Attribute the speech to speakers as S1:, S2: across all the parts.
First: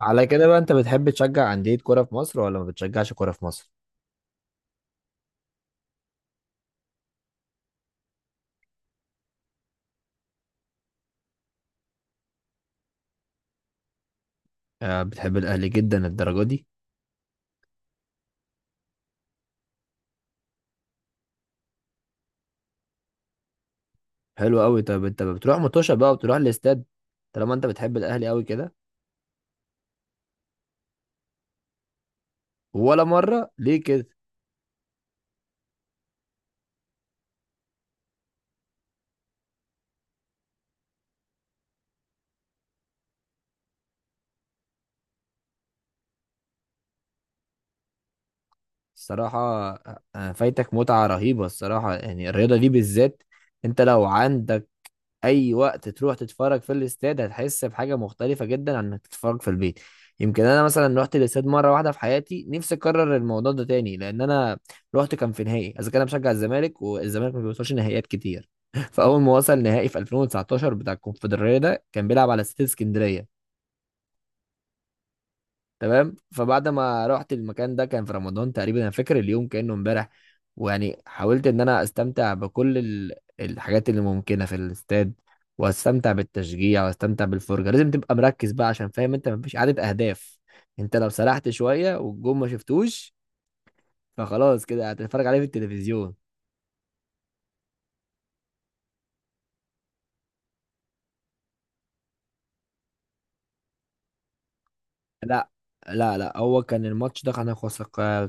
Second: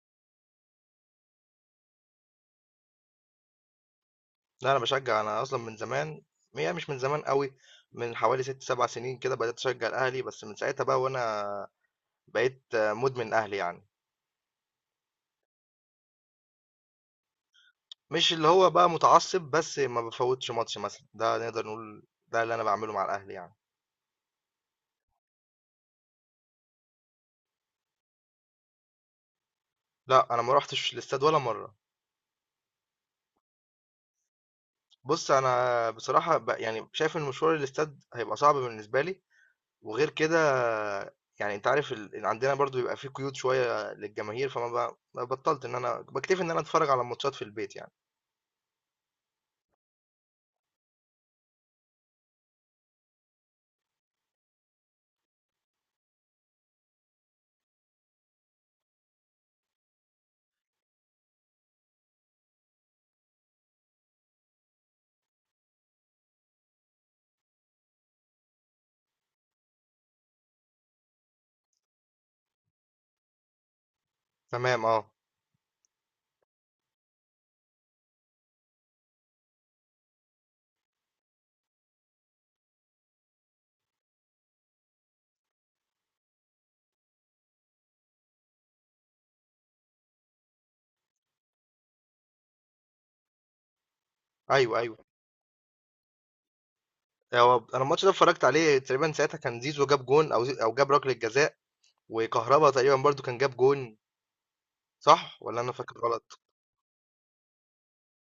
S1: على كده بقى، انت بتحب تشجع أندية كرة في مصر ولا ما بتشجعش كرة في مصر؟
S2: لا، انا بشجع. انا اصلا من زمان، يعني مش من زمان قوي. من حوالي 6 7 سنين كده بدأت اشجع الاهلي، بس من ساعتها بقى وانا بقيت مدمن اهلي يعني.
S1: آه، بتحب الأهلي جدا الدرجة دي؟
S2: مش اللي هو بقى متعصب، بس ما بفوتش ماتش مثلا، ده نقدر نقول ده اللي انا بعمله مع الاهلي يعني.
S1: حلو قوي. طب انت بتروح متوشة بقى وبتروح الاستاد طالما انت بتحب الأهلي قوي كده؟
S2: لا، انا ما روحتش الاستاد ولا مرة.
S1: ولا مرة؟ ليه كده؟
S2: بص، انا بصراحة بقى يعني شايف ان مشوار الاستاد هيبقى صعب بالنسبة لي، وغير كده يعني انت عارف عندنا برضو بيبقى فيه قيود شوية للجماهير، فما بقى بطلت ان انا بكتفي ان انا اتفرج على الماتشات في البيت يعني.
S1: الصراحة آه، آه، فايتك متعة رهيبة الصراحة، يعني الرياضة دي بالذات انت لو عندك اي وقت تروح تتفرج في الاستاد هتحس بحاجه مختلفه جدا عن انك تتفرج في البيت. يمكن انا مثلا رحت الاستاد مره واحده في حياتي، نفسي اكرر الموضوع ده تاني، لان انا رحت كان في نهائي، اذا كان انا بشجع الزمالك والزمالك ما بيوصلش نهائيات كتير. فاول ما وصل نهائي في 2019 بتاع الكونفدراليه، ده كان بيلعب على استاد اسكندريه.
S2: تمام، اه.
S1: تمام، فبعد ما رحت المكان ده كان في رمضان تقريبا، انا فاكر اليوم كانه امبارح. ويعني حاولت ان انا استمتع بكل الحاجات اللي ممكنه في الاستاد، واستمتع بالتشجيع واستمتع بالفرجه. لازم تبقى مركز بقى، عشان فاهم انت مفيش عدد اهداف، انت لو سرحت شويه والجون ما شفتوش فخلاص
S2: ايوه،
S1: كده
S2: ايوه.
S1: هتتفرج عليه في التلفزيون.
S2: هو انا الماتش ده اتفرجت عليه تقريبا، ساعتها كان زيزو جاب جون او او جاب ركله جزاء، وكهربا تقريبا برضو كان جاب جون، صح
S1: لا،
S2: ولا انا فاكر
S1: لا
S2: غلط؟
S1: هو كان الماتش ده كنا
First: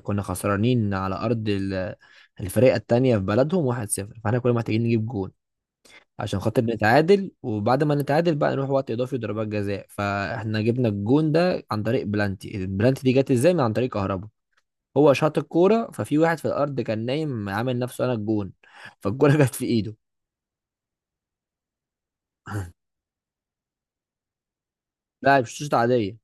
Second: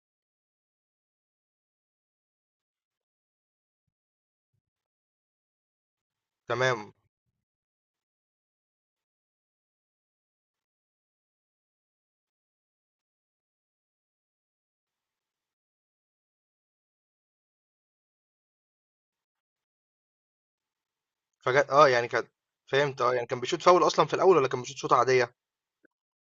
S1: كنا خسرانين على ارض الفريق التانية في بلدهم 1-0، فاحنا كنا محتاجين نجيب جون عشان خاطر
S2: تمام،
S1: نتعادل، وبعد ما نتعادل بقى نروح وقت اضافي وضربات جزاء. فاحنا جبنا الجون ده عن طريق بلانتي. البلانتي دي جت ازاي؟ من عن طريق كهربا. هو شاط الكوره ففي واحد في الارض كان نايم عامل نفسه انا الجون، فالكوره جت في ايده.
S2: فجأة اه يعني كان، فهمت اه يعني كان بيشوط فاول اصلا في الاول، ولا كان بيشوط شوطه عاديه؟
S1: لا مش شوط عاديه،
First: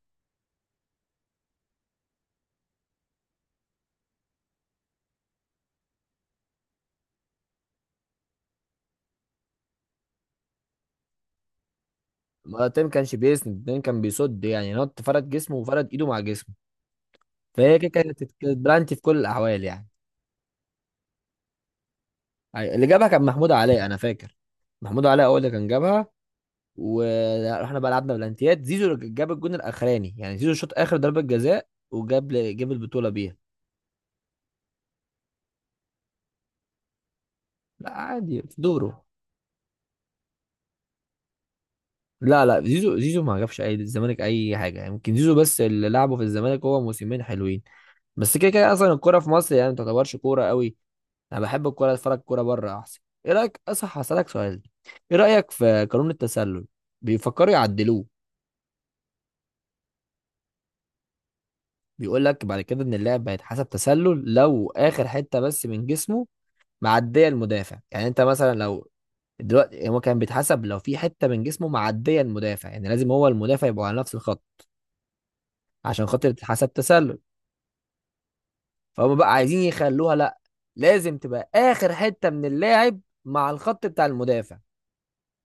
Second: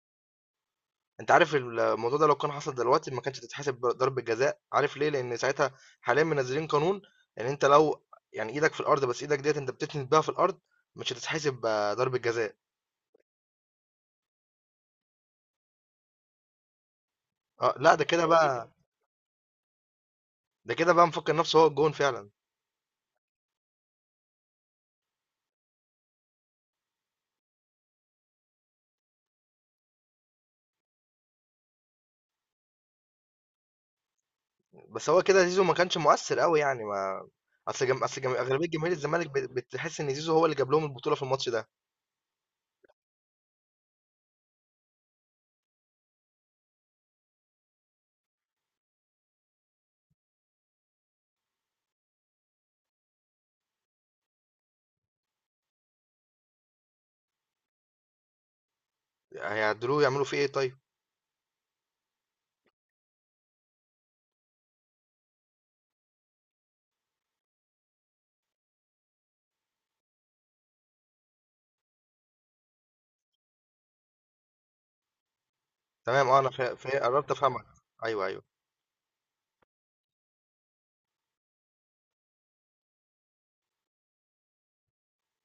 S2: انت عارف الموضوع ده لو كان حصل دلوقتي ما كانتش تتحسب ضربه جزاء. عارف ليه؟ لان ساعتها حاليا منزلين قانون، ان انت لو يعني ايدك في الارض، بس ايدك ديت انت بتتنس بيها في الارض، مش هتتحسب ضربه جزاء.
S1: مرتين ما تيم كانش بيسند، اتنين كان بيصد، يعني نط فرد جسمه وفرد ايده مع جسمه،
S2: اه،
S1: فهي كده
S2: لا، ده
S1: كانت
S2: كده
S1: كانت
S2: بقى،
S1: بلانتي في كل الاحوال يعني.
S2: ده كده بقى مفكر نفسه هو الجون فعلا.
S1: اللي جابها كان محمود علاء انا فاكر، محمود علاء هو اللي كان جابها. ورحنا بقى لعبنا بلانتيات، زيزو جاب الجون الاخراني، يعني زيزو شاط اخر ضربه جزاء وجاب جاب البطوله بيها.
S2: بس هو كده زيزو ما كانش مؤثر قوي، يعني ما
S1: لا عادي في
S2: اغلبيه جماهير
S1: دوره،
S2: الزمالك بتحس ان زيزو هو اللي جاب لهم البطوله في الماتش ده.
S1: لا لا، زيزو ما جابش اي الزمالك اي حاجه، يعني يمكن زيزو بس اللي لعبه في الزمالك هو موسمين حلوين، بس كده كده اصلا الكوره في مصر يعني ما تعتبرش كوره قوي. انا بحب الكوره اتفرج كوره بره احسن. ايه رايك؟ اصح، هسالك سؤال. ايه رايك في قانون التسلل؟ بيفكروا يعدلوه.
S2: هيعدلوه يعملوا فيه ايه طيب؟
S1: بيقول لك بعد كده ان اللاعب هيتحسب تسلل لو اخر حته بس من جسمه معديه المدافع، يعني انت مثلا لو دلوقتي هو كان بيتحسب لو في حته من جسمه معديه المدافع، يعني لازم هو المدافع يبقى على نفس الخط عشان
S2: تمام،
S1: خاطر
S2: اه. انا
S1: تتحسب تسلل.
S2: قربت افهمك. ايوه، ايوه.
S1: فهم بقى عايزين يخلوها لا، لازم تبقى اخر حته من اللاعب مع الخط بتاع المدافع،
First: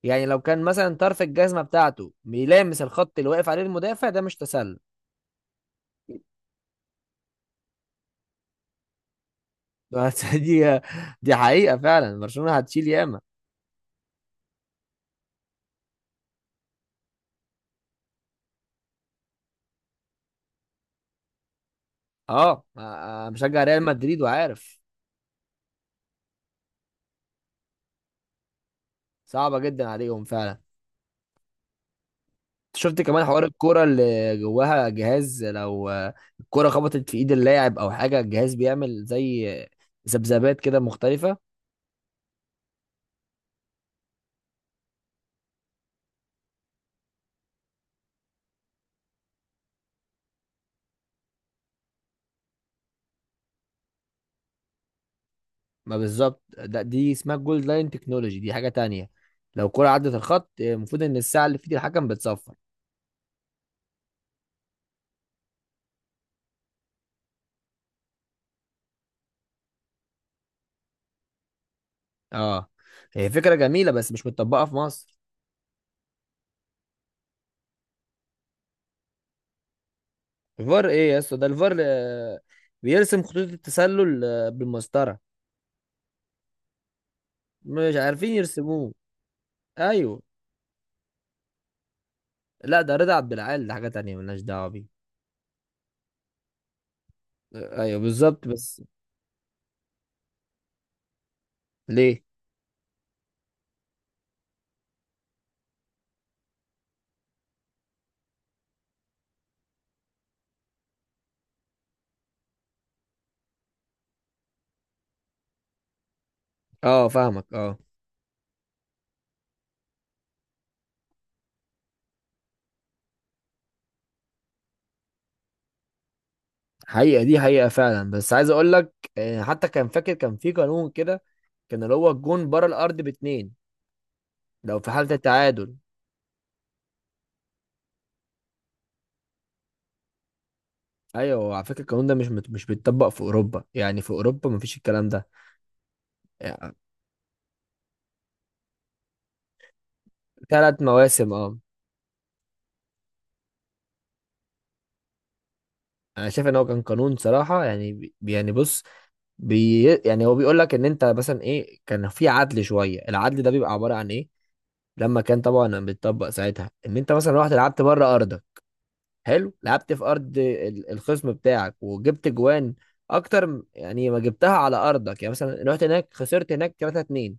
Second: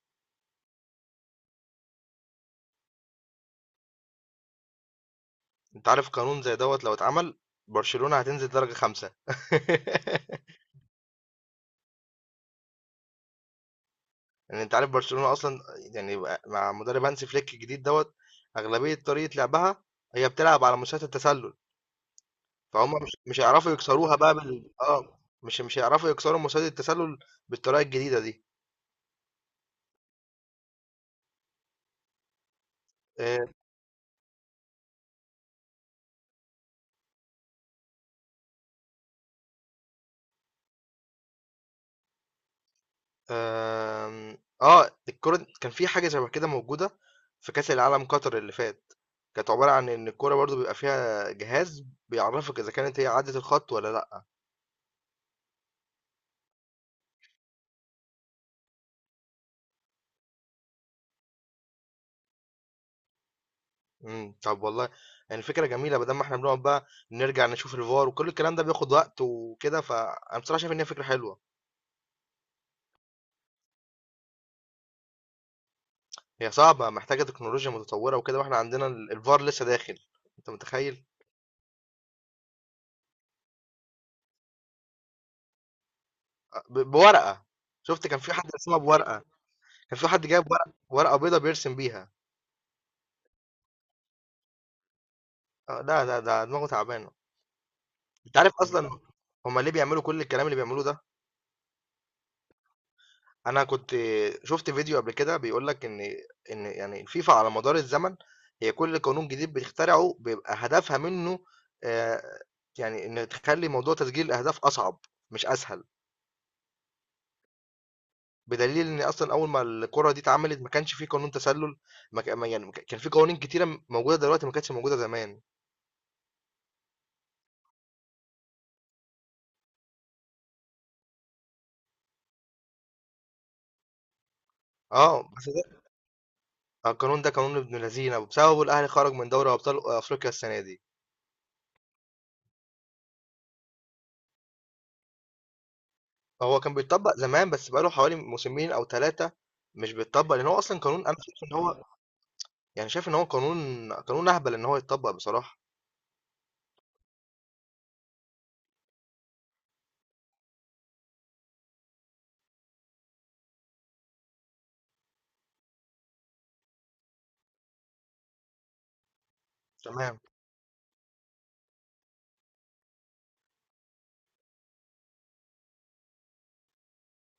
S1: يعني لو كان مثلا طرف الجزمه بتاعته بيلامس الخط اللي واقف عليه المدافع ده مش تسلل.
S2: انت عارف قانون زي دوت لو اتعمل، برشلونه هتنزل درجه خمسه.
S1: بس دي حقيقه فعلا، برشلونه هتشيل ياما.
S2: يعني انت عارف برشلونه اصلا، يعني مع مدرب هانسي فليك الجديد دوت، اغلبيه طريقه لعبها هي بتلعب على مستوى التسلل،
S1: اه،
S2: فهم مش
S1: أنا
S2: مش
S1: مشجع
S2: هيعرفوا
S1: ريال
S2: يكسروها
S1: مدريد
S2: بقى بال
S1: وعارف،
S2: اه مش هيعرفوا يكسروا مستوى التسلل بالطريقه الجديده دي.
S1: صعبه جدا عليهم فعلا. شفت كمان حوار
S2: آه،
S1: الكوره اللي جواها جهاز؟ لو الكوره خبطت في ايد اللاعب او حاجه الجهاز بيعمل زي ذبذبات كده مختلفه.
S2: آمم، آه، الكورة كان في حاجة شبه كده موجودة في كأس العالم قطر اللي فات، كانت عبارة عن إن الكورة برضه بيبقى فيها جهاز بيعرفك إذا كانت هي عدت الخط والّا لأ.
S1: ما بالظبط ده، دي اسمها جولد لاين تكنولوجي، دي حاجه تانية. لو الكوره عدت الخط المفروض ان الساعه اللي في ايد الحكم بتصفر.
S2: طب والله يعني فكرة جميلة، بدل ما إحنا بنقعد بقى نرجع نشوف الVAR وكل الكلام ده بياخد وقت وكده، فأنا بصراحة شايف إن هي فكرة حلوة.
S1: اه، هي فكره جميله بس مش متطبقه في مصر.
S2: هي صعبة، محتاجة تكنولوجيا متطورة وكده، وإحنا عندنا الVAR لسه داخل، أنت
S1: الفار
S2: متخيل؟
S1: ايه يا اسطى؟ ده الفار آه، بيرسم خطوط التسلل آه، بالمسطره.
S2: أ ب بورقة،
S1: مش
S2: شُفت كان في
S1: عارفين
S2: حد رسمها
S1: يرسموه.
S2: بورقة، كان في حد
S1: ايوه.
S2: جايب ورقة بيضا بيرسم بيها.
S1: لا ده رضا عبد العال، ده حاجه تانية ملناش دعوه بيه.
S2: آه، ده دماغه تعبانه.
S1: آه، ايوه
S2: انت
S1: بالظبط.
S2: عارف
S1: بس
S2: بالظبط اصلا، هما ليه بيعملوا كل الكلام اللي بيعملوه ده؟
S1: ليه؟
S2: انا كنت شفت فيديو قبل كده بيقول لك ان يعني الفيفا على مدار الزمن، هي كل قانون جديد بتخترعه بيبقى هدفها منه آه، يعني ان تخلي موضوع تسجيل الاهداف اصعب، مش اسهل.
S1: اه فاهمك اه.
S2: بدليل ان اصلا اول ما الكره دي اتعملت ما كانش في قانون تسلل، ما كان ما- يعني ما كان في قوانين كتيره موجوده دلوقتي ما كانتش موجوده زمان.
S1: حقيقة دي حقيقة فعلا، بس عايز اقول لك آه، حتى كان فاكر كان في قانون كده، كان اللي هو الجون بره الارض باتنين لو في حالة
S2: اه بس
S1: التعادل.
S2: ده، القانون ده قانون ابن لذينه وبسببه الاهلي خرج من دوري ابطال افريقيا السنه دي.
S1: ايوه، على فكرة القانون ده مش بيتطبق في اوروبا، يعني في اوروبا مفيش الكلام ده
S2: هو
S1: يعني.
S2: كان بيتطبّق زمان، بس بقى له حوالي موسمين أو 3 مش بيتطبّق، لإن هو
S1: ثلاث
S2: أصلًا قانون. أنا
S1: مواسم
S2: شايف
S1: اه.
S2: إن هو، يعني شايف إن هو قانون أهبل إن هو يتطبّق بصراحة.
S1: انا شايف ان هو كان قانون صراحة، يعني يعني بص، يعني هو بيقول لك ان انت مثلا ايه، كان في عدل شوية. العدل ده بيبقى عبارة عن ايه؟ لما كان طبعا بيتطبق ساعتها، ان انت مثلا رحت لعبت بره ارضك، حلو، لعبت في
S2: تمام،
S1: ارض الخصم بتاعك وجبت جوان اكتر يعني ما جبتها على ارضك، يعني مثلا رحت هناك خسرت هناك 3 2،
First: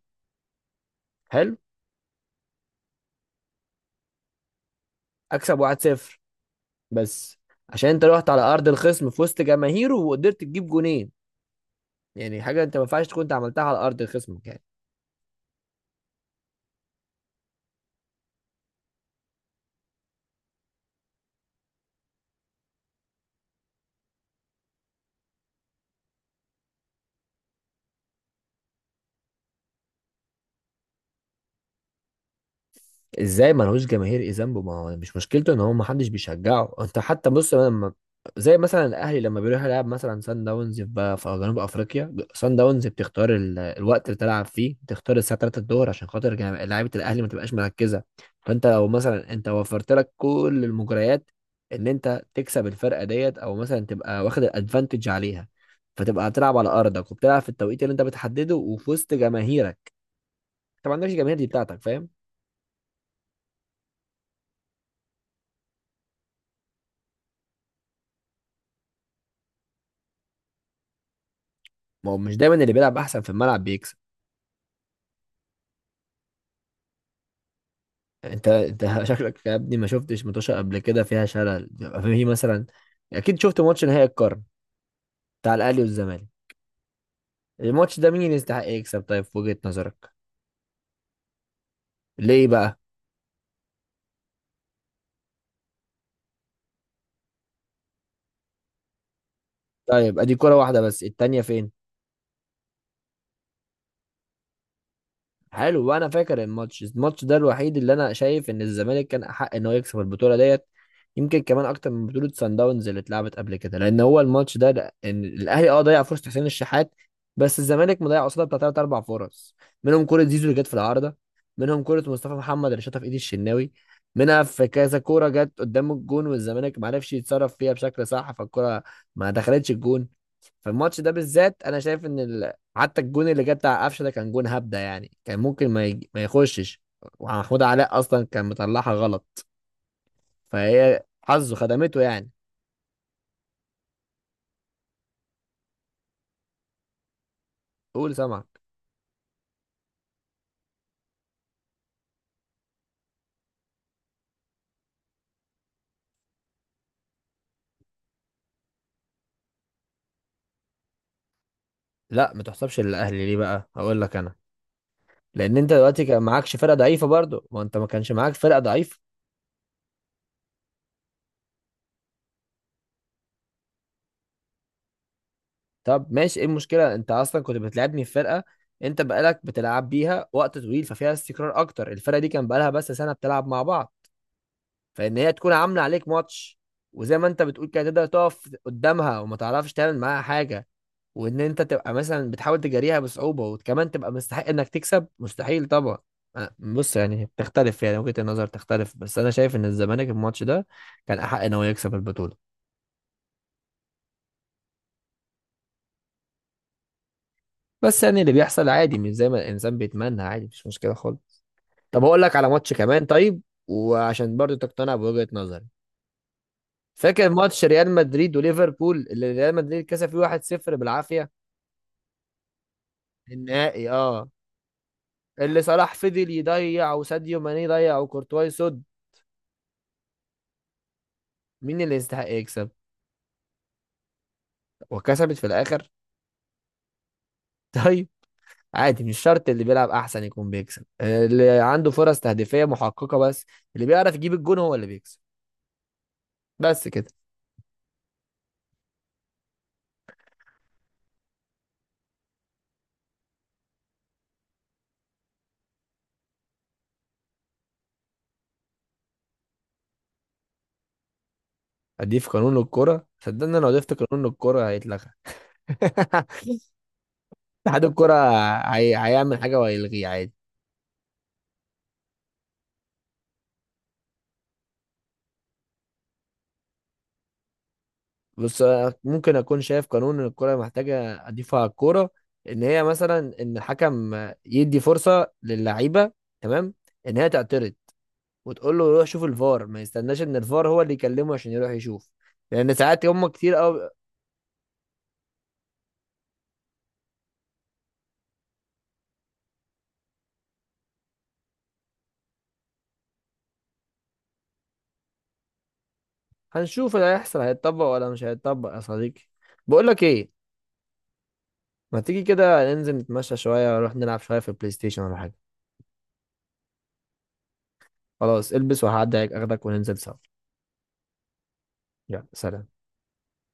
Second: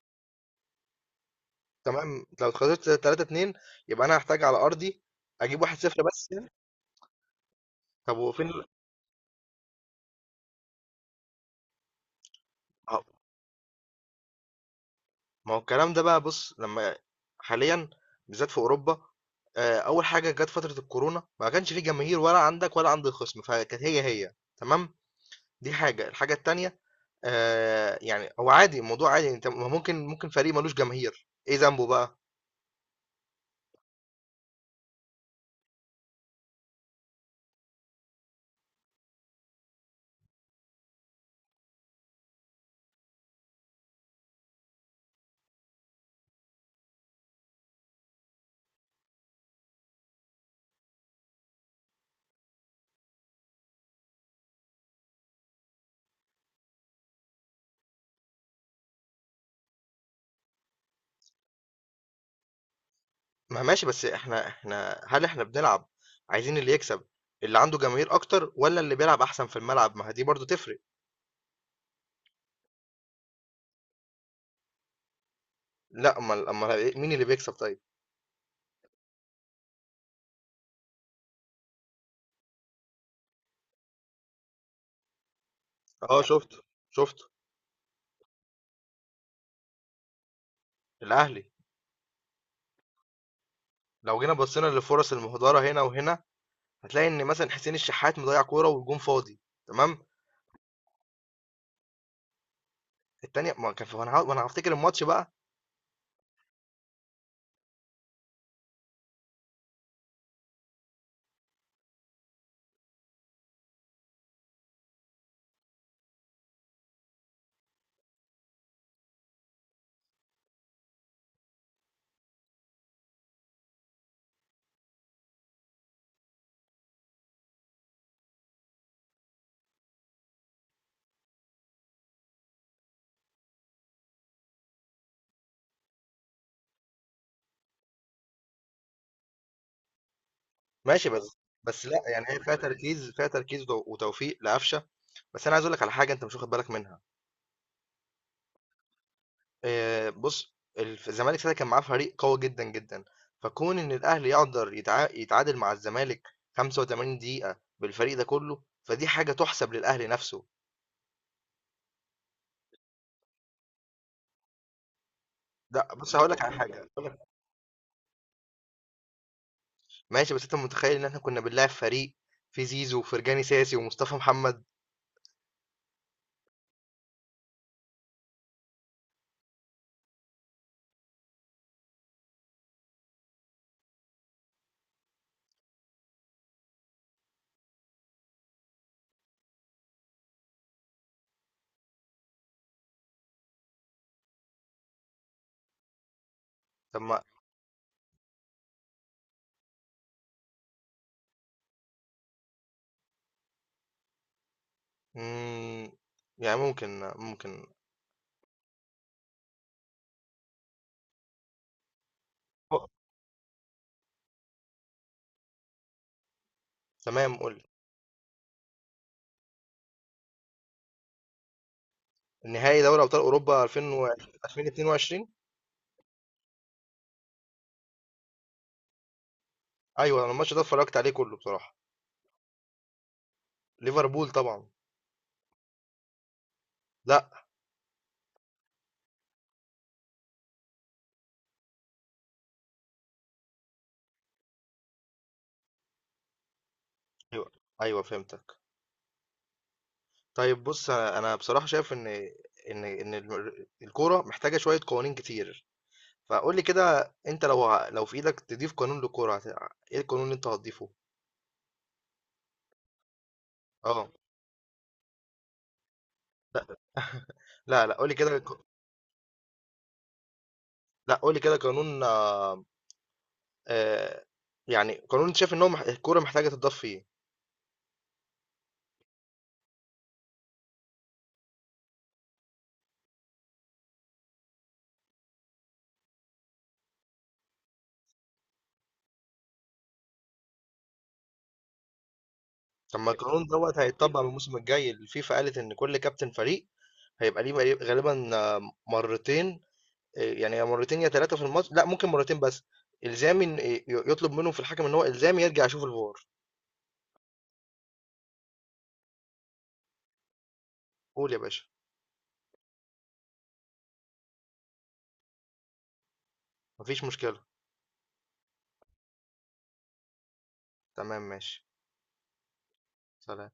S1: حلو
S2: تمام، لو اتخاذلت 3-2 يبقى أنا هاحتاج على أرضي
S1: اكسب
S2: أجيب 1،
S1: 1
S2: 0
S1: 0
S2: بس يعني؟
S1: بس، عشان انت
S2: طب
S1: رحت على
S2: وفين ال،
S1: ارض الخصم في وسط جماهيره وقدرت تجيب جونين، يعني حاجه انت ما
S2: أهو
S1: ينفعش تكون انت عملتها على ارض خصمك يعني.
S2: ما هو الكلام ده بقى. بُص، لمّا حاليًا بالذات في أوروبا، أول حاجة جات فترة الكورونا ما كانش في جماهير، ولا عندك ولا عند الخصم، فكانت هي تمام؟ دي حاجة. الحاجة التانية، يعني هو عادي، الموضوع عادي، أنت ما ممكن، ممكن فريق مالوش جماهير، إيه ذنبه بقى؟
S1: ازاي ملهوش جماهير ايه ذنبه؟ ما هو مش مشكلته ان هو ما حدش بيشجعه. انت حتى بص، لما زي مثلا الاهلي لما بيروح يلعب مثلا سان داونز في في جنوب افريقيا، سان داونز بتختار الوقت اللي تلعب فيه، بتختار الساعه 3 الظهر عشان خاطر لعيبه الاهلي ما تبقاش مركزه. فانت لو مثلا انت وفرت لك كل المجريات ان انت تكسب الفرقه ديت، او مثلا تبقى واخد الادفانتج عليها، فتبقى هتلعب على ارضك وبتلعب في التوقيت اللي انت بتحدده وفي وسط جماهيرك، طبعا ده مش الجماهير دي بتاعتك، فاهم؟
S2: ما ماشي، بس إحنا إحنا هل إحنا بنلعب، عايزين اللي يكسب اللي عنده جماهير أكتر والّا اللي بيلعب أحسن في الملعب؟ ما هي دي برضه تفرق.
S1: ما هو مش دايما اللي بيلعب احسن في الملعب بيكسب.
S2: لأ، أمّال، أمّال إيه مين اللي بيكسب طيب؟
S1: انت شكلك يا ابني ما شفتش متوشة قبل كده، فيها شلل بيبقى فيه مثلا. اكيد شفت ماتش نهائي القرن بتاع الاهلي
S2: آه،
S1: والزمالك.
S2: شُفته، شُفته.
S1: الماتش ده مين يستحق يكسب طيب في وجهة نظرك؟
S2: الأهلي،
S1: ليه بقى؟
S2: لو جينا بصينا للفرص المهدرة هنا وهنا، هتلاقي إن مثلًا حسين الشحات مضيّع كورة والجون فاضي. تمام.
S1: طيب ادي كرة واحدة بس، التانية فين؟
S2: التانية ما كان وأنا هافتكر الماتش بقى.
S1: حلو، وانا فاكر الماتش ده الوحيد اللي انا شايف ان الزمالك كان احق ان هو يكسب البطوله ديت، يمكن كمان اكتر من بطوله سان داونز اللي اتلعبت قبل كده، لان هو الماتش ده ان الاهلي اه ضيع فرصه حسين الشحات، بس الزمالك مضيع قصادها بتاع ثلاث اربع فرص، منهم كوره زيزو اللي جت في العارضه، منهم كوره مصطفى محمد اللي شاطها في ايد الشناوي، منها في كذا كوره جت قدام الجون والزمالك ما عرفش يتصرف فيها بشكل صح، فالكوره ما دخلتش الجون. فالماتش ده بالذات انا شايف ان حتى الجون اللي جه بتاع قفشه ده كان جون هبده، يعني كان ممكن ما, ما يخشش، ومحمود علاء اصلا كان مطلعها غلط، فهي
S2: ماشي بس،
S1: حظه
S2: بس
S1: خدمته
S2: لأ، يعني
S1: يعني.
S2: هي فيها تركيز، فيها تركيز وتوفيق لقفشة، بس أنا عايز أقول لك على حاجة أنت مش واخد بالك منها،
S1: قول، سمعك.
S2: بُص الزمالك ساعتها كان معاه فريق قوي جدًا، جدًا، فكون إن الأهلي يقدر يتعادل مع الزمالك 85 دقيقة بالفريق ده كله، فدي حاجة تُحسب للأهلي نَفْسه.
S1: لا ما تحسبش للاهلي، ليه بقى؟ هقول لك انا، لان انت
S2: لأ
S1: دلوقتي
S2: بُص،
S1: كان
S2: هاقول لك على
S1: معكش فرقه
S2: حاجة. هاقول
S1: ضعيفه
S2: لك،
S1: برضه، ما انت ما كانش معاك فرقه ضعيفه.
S2: ماشي، بس أنت متخيّل إن إحنا كنا بنلاعب فريق فيه زيزو وفرجاني ساسي ومصطفى محمد؟
S1: طب ماشي، ايه المشكله؟ انت اصلا كنت بتلعبني في فرقه انت بقالك بتلعب بيها وقت طويل ففيها استقرار اكتر، الفرقه دي كان بقالها بس سنه بتلعب مع بعض. فان هي تكون عامله عليك ماتش وزي ما انت بتقول كده تقدر تقف قدامها وما تعرفش تعمل معاها حاجه، وان انت تبقى مثلا بتحاول تجاريها بصعوبه وكمان تبقى مستحق انك تكسب، مستحيل طبعا. بص
S2: طَب ما،
S1: يعني بتختلف، يعني وجهة النظر تختلف، بس انا شايف ان الزمالك الماتش ده كان احق ان هو يكسب البطوله.
S2: إمم، يعني ممكن، ممكن.
S1: بس يعني اللي بيحصل عادي مش زي ما الانسان بيتمنى، عادي مش مشكله خالص. طب اقول لك على ماتش
S2: أه،
S1: كمان طيب، وعشان برضو تقتنع بوجهة نظري، فاكر
S2: تمام قُل.
S1: ماتش ريال مدريد وليفربول اللي ريال مدريد كسب فيه 1-0 بالعافيه؟
S2: نهائي دوري ابطال اوروبا
S1: النهائي اه،
S2: 2020، 2022.
S1: اللي صلاح فضل يضيع وساديو ماني ضيع وكورتواي يصد.
S2: ايوه، انا الماتش ده اتفرجت عليه كله بصراحه.
S1: مين اللي يستحق يكسب؟
S2: ليفربول طبعا.
S1: وكسبت في الاخر؟
S2: لا.
S1: طيب، عادي مش شرط اللي بيلعب احسن يكون بيكسب، اللي عنده فرص تهديفية محققة بس، اللي بيعرف يجيب الجون هو اللي بيكسب، بس كده.
S2: ايوه، ايوه، فهمتك. طيب بص، أنا بصراحه شايف ان ان الكوره محتاجه شويه قوانين كتير، فقول لي كده انت لو لو في ايدك تضيف قانون للكوره ايه القانون اللي انت هتضيفه؟
S1: اضيف قانون للكرة؟ صدقني لو ضفت
S2: اه
S1: قانون للكرة هيتلغى. اتحاد
S2: لا، لا، قول
S1: الكرة
S2: لي كده
S1: هيعمل حاجة وهيلغيه عادي.
S2: لا قول لي كده قانون آه... يعني قانون انت شايف ان هو الكوره محتاجه تضاف فيه.
S1: بس أنا ممكن اكون شايف قانون ان الكرة محتاجة اضيفه على الكورة، ان هي مثلا ان الحكم يدي فرصة للعيبة، تمام، ان هي تعترض وتقول له روح شوف الفار ما يستناش ان الفار هو اللي يكلمه عشان يروح يشوف، لان
S2: طب
S1: ساعات
S2: ما
S1: هم
S2: القانون
S1: كتير
S2: دوت
S1: قوي.
S2: هيتطبق من الموسم الجاي، الفيفا قالت ان كل كابتن فريق هيبقى ليه بقى غالبًا مرّتين، يعني يا مرّتين يا 3 في الماتش، لأ ممكن مرّتين بس، إلزامي إن يطلب منهم في الحكم إن هو إلزامي يرجع يشوف الVAR.
S1: هنشوف اللي هيحصل، هيتطبق ولا مش هيتطبق يا صديقي. بقول لك ايه،
S2: قُل يا باشا.
S1: ما تيجي كده ننزل نتمشى شوية ونروح نلعب شوية في البلاي ستيشن ولا حاجة.
S2: ما فيش مشكلة.
S1: خلاص البس وهعدي عليك اخدك وننزل سوا.
S2: تمام، ماشي.
S1: يلا سلام.
S2: سلام.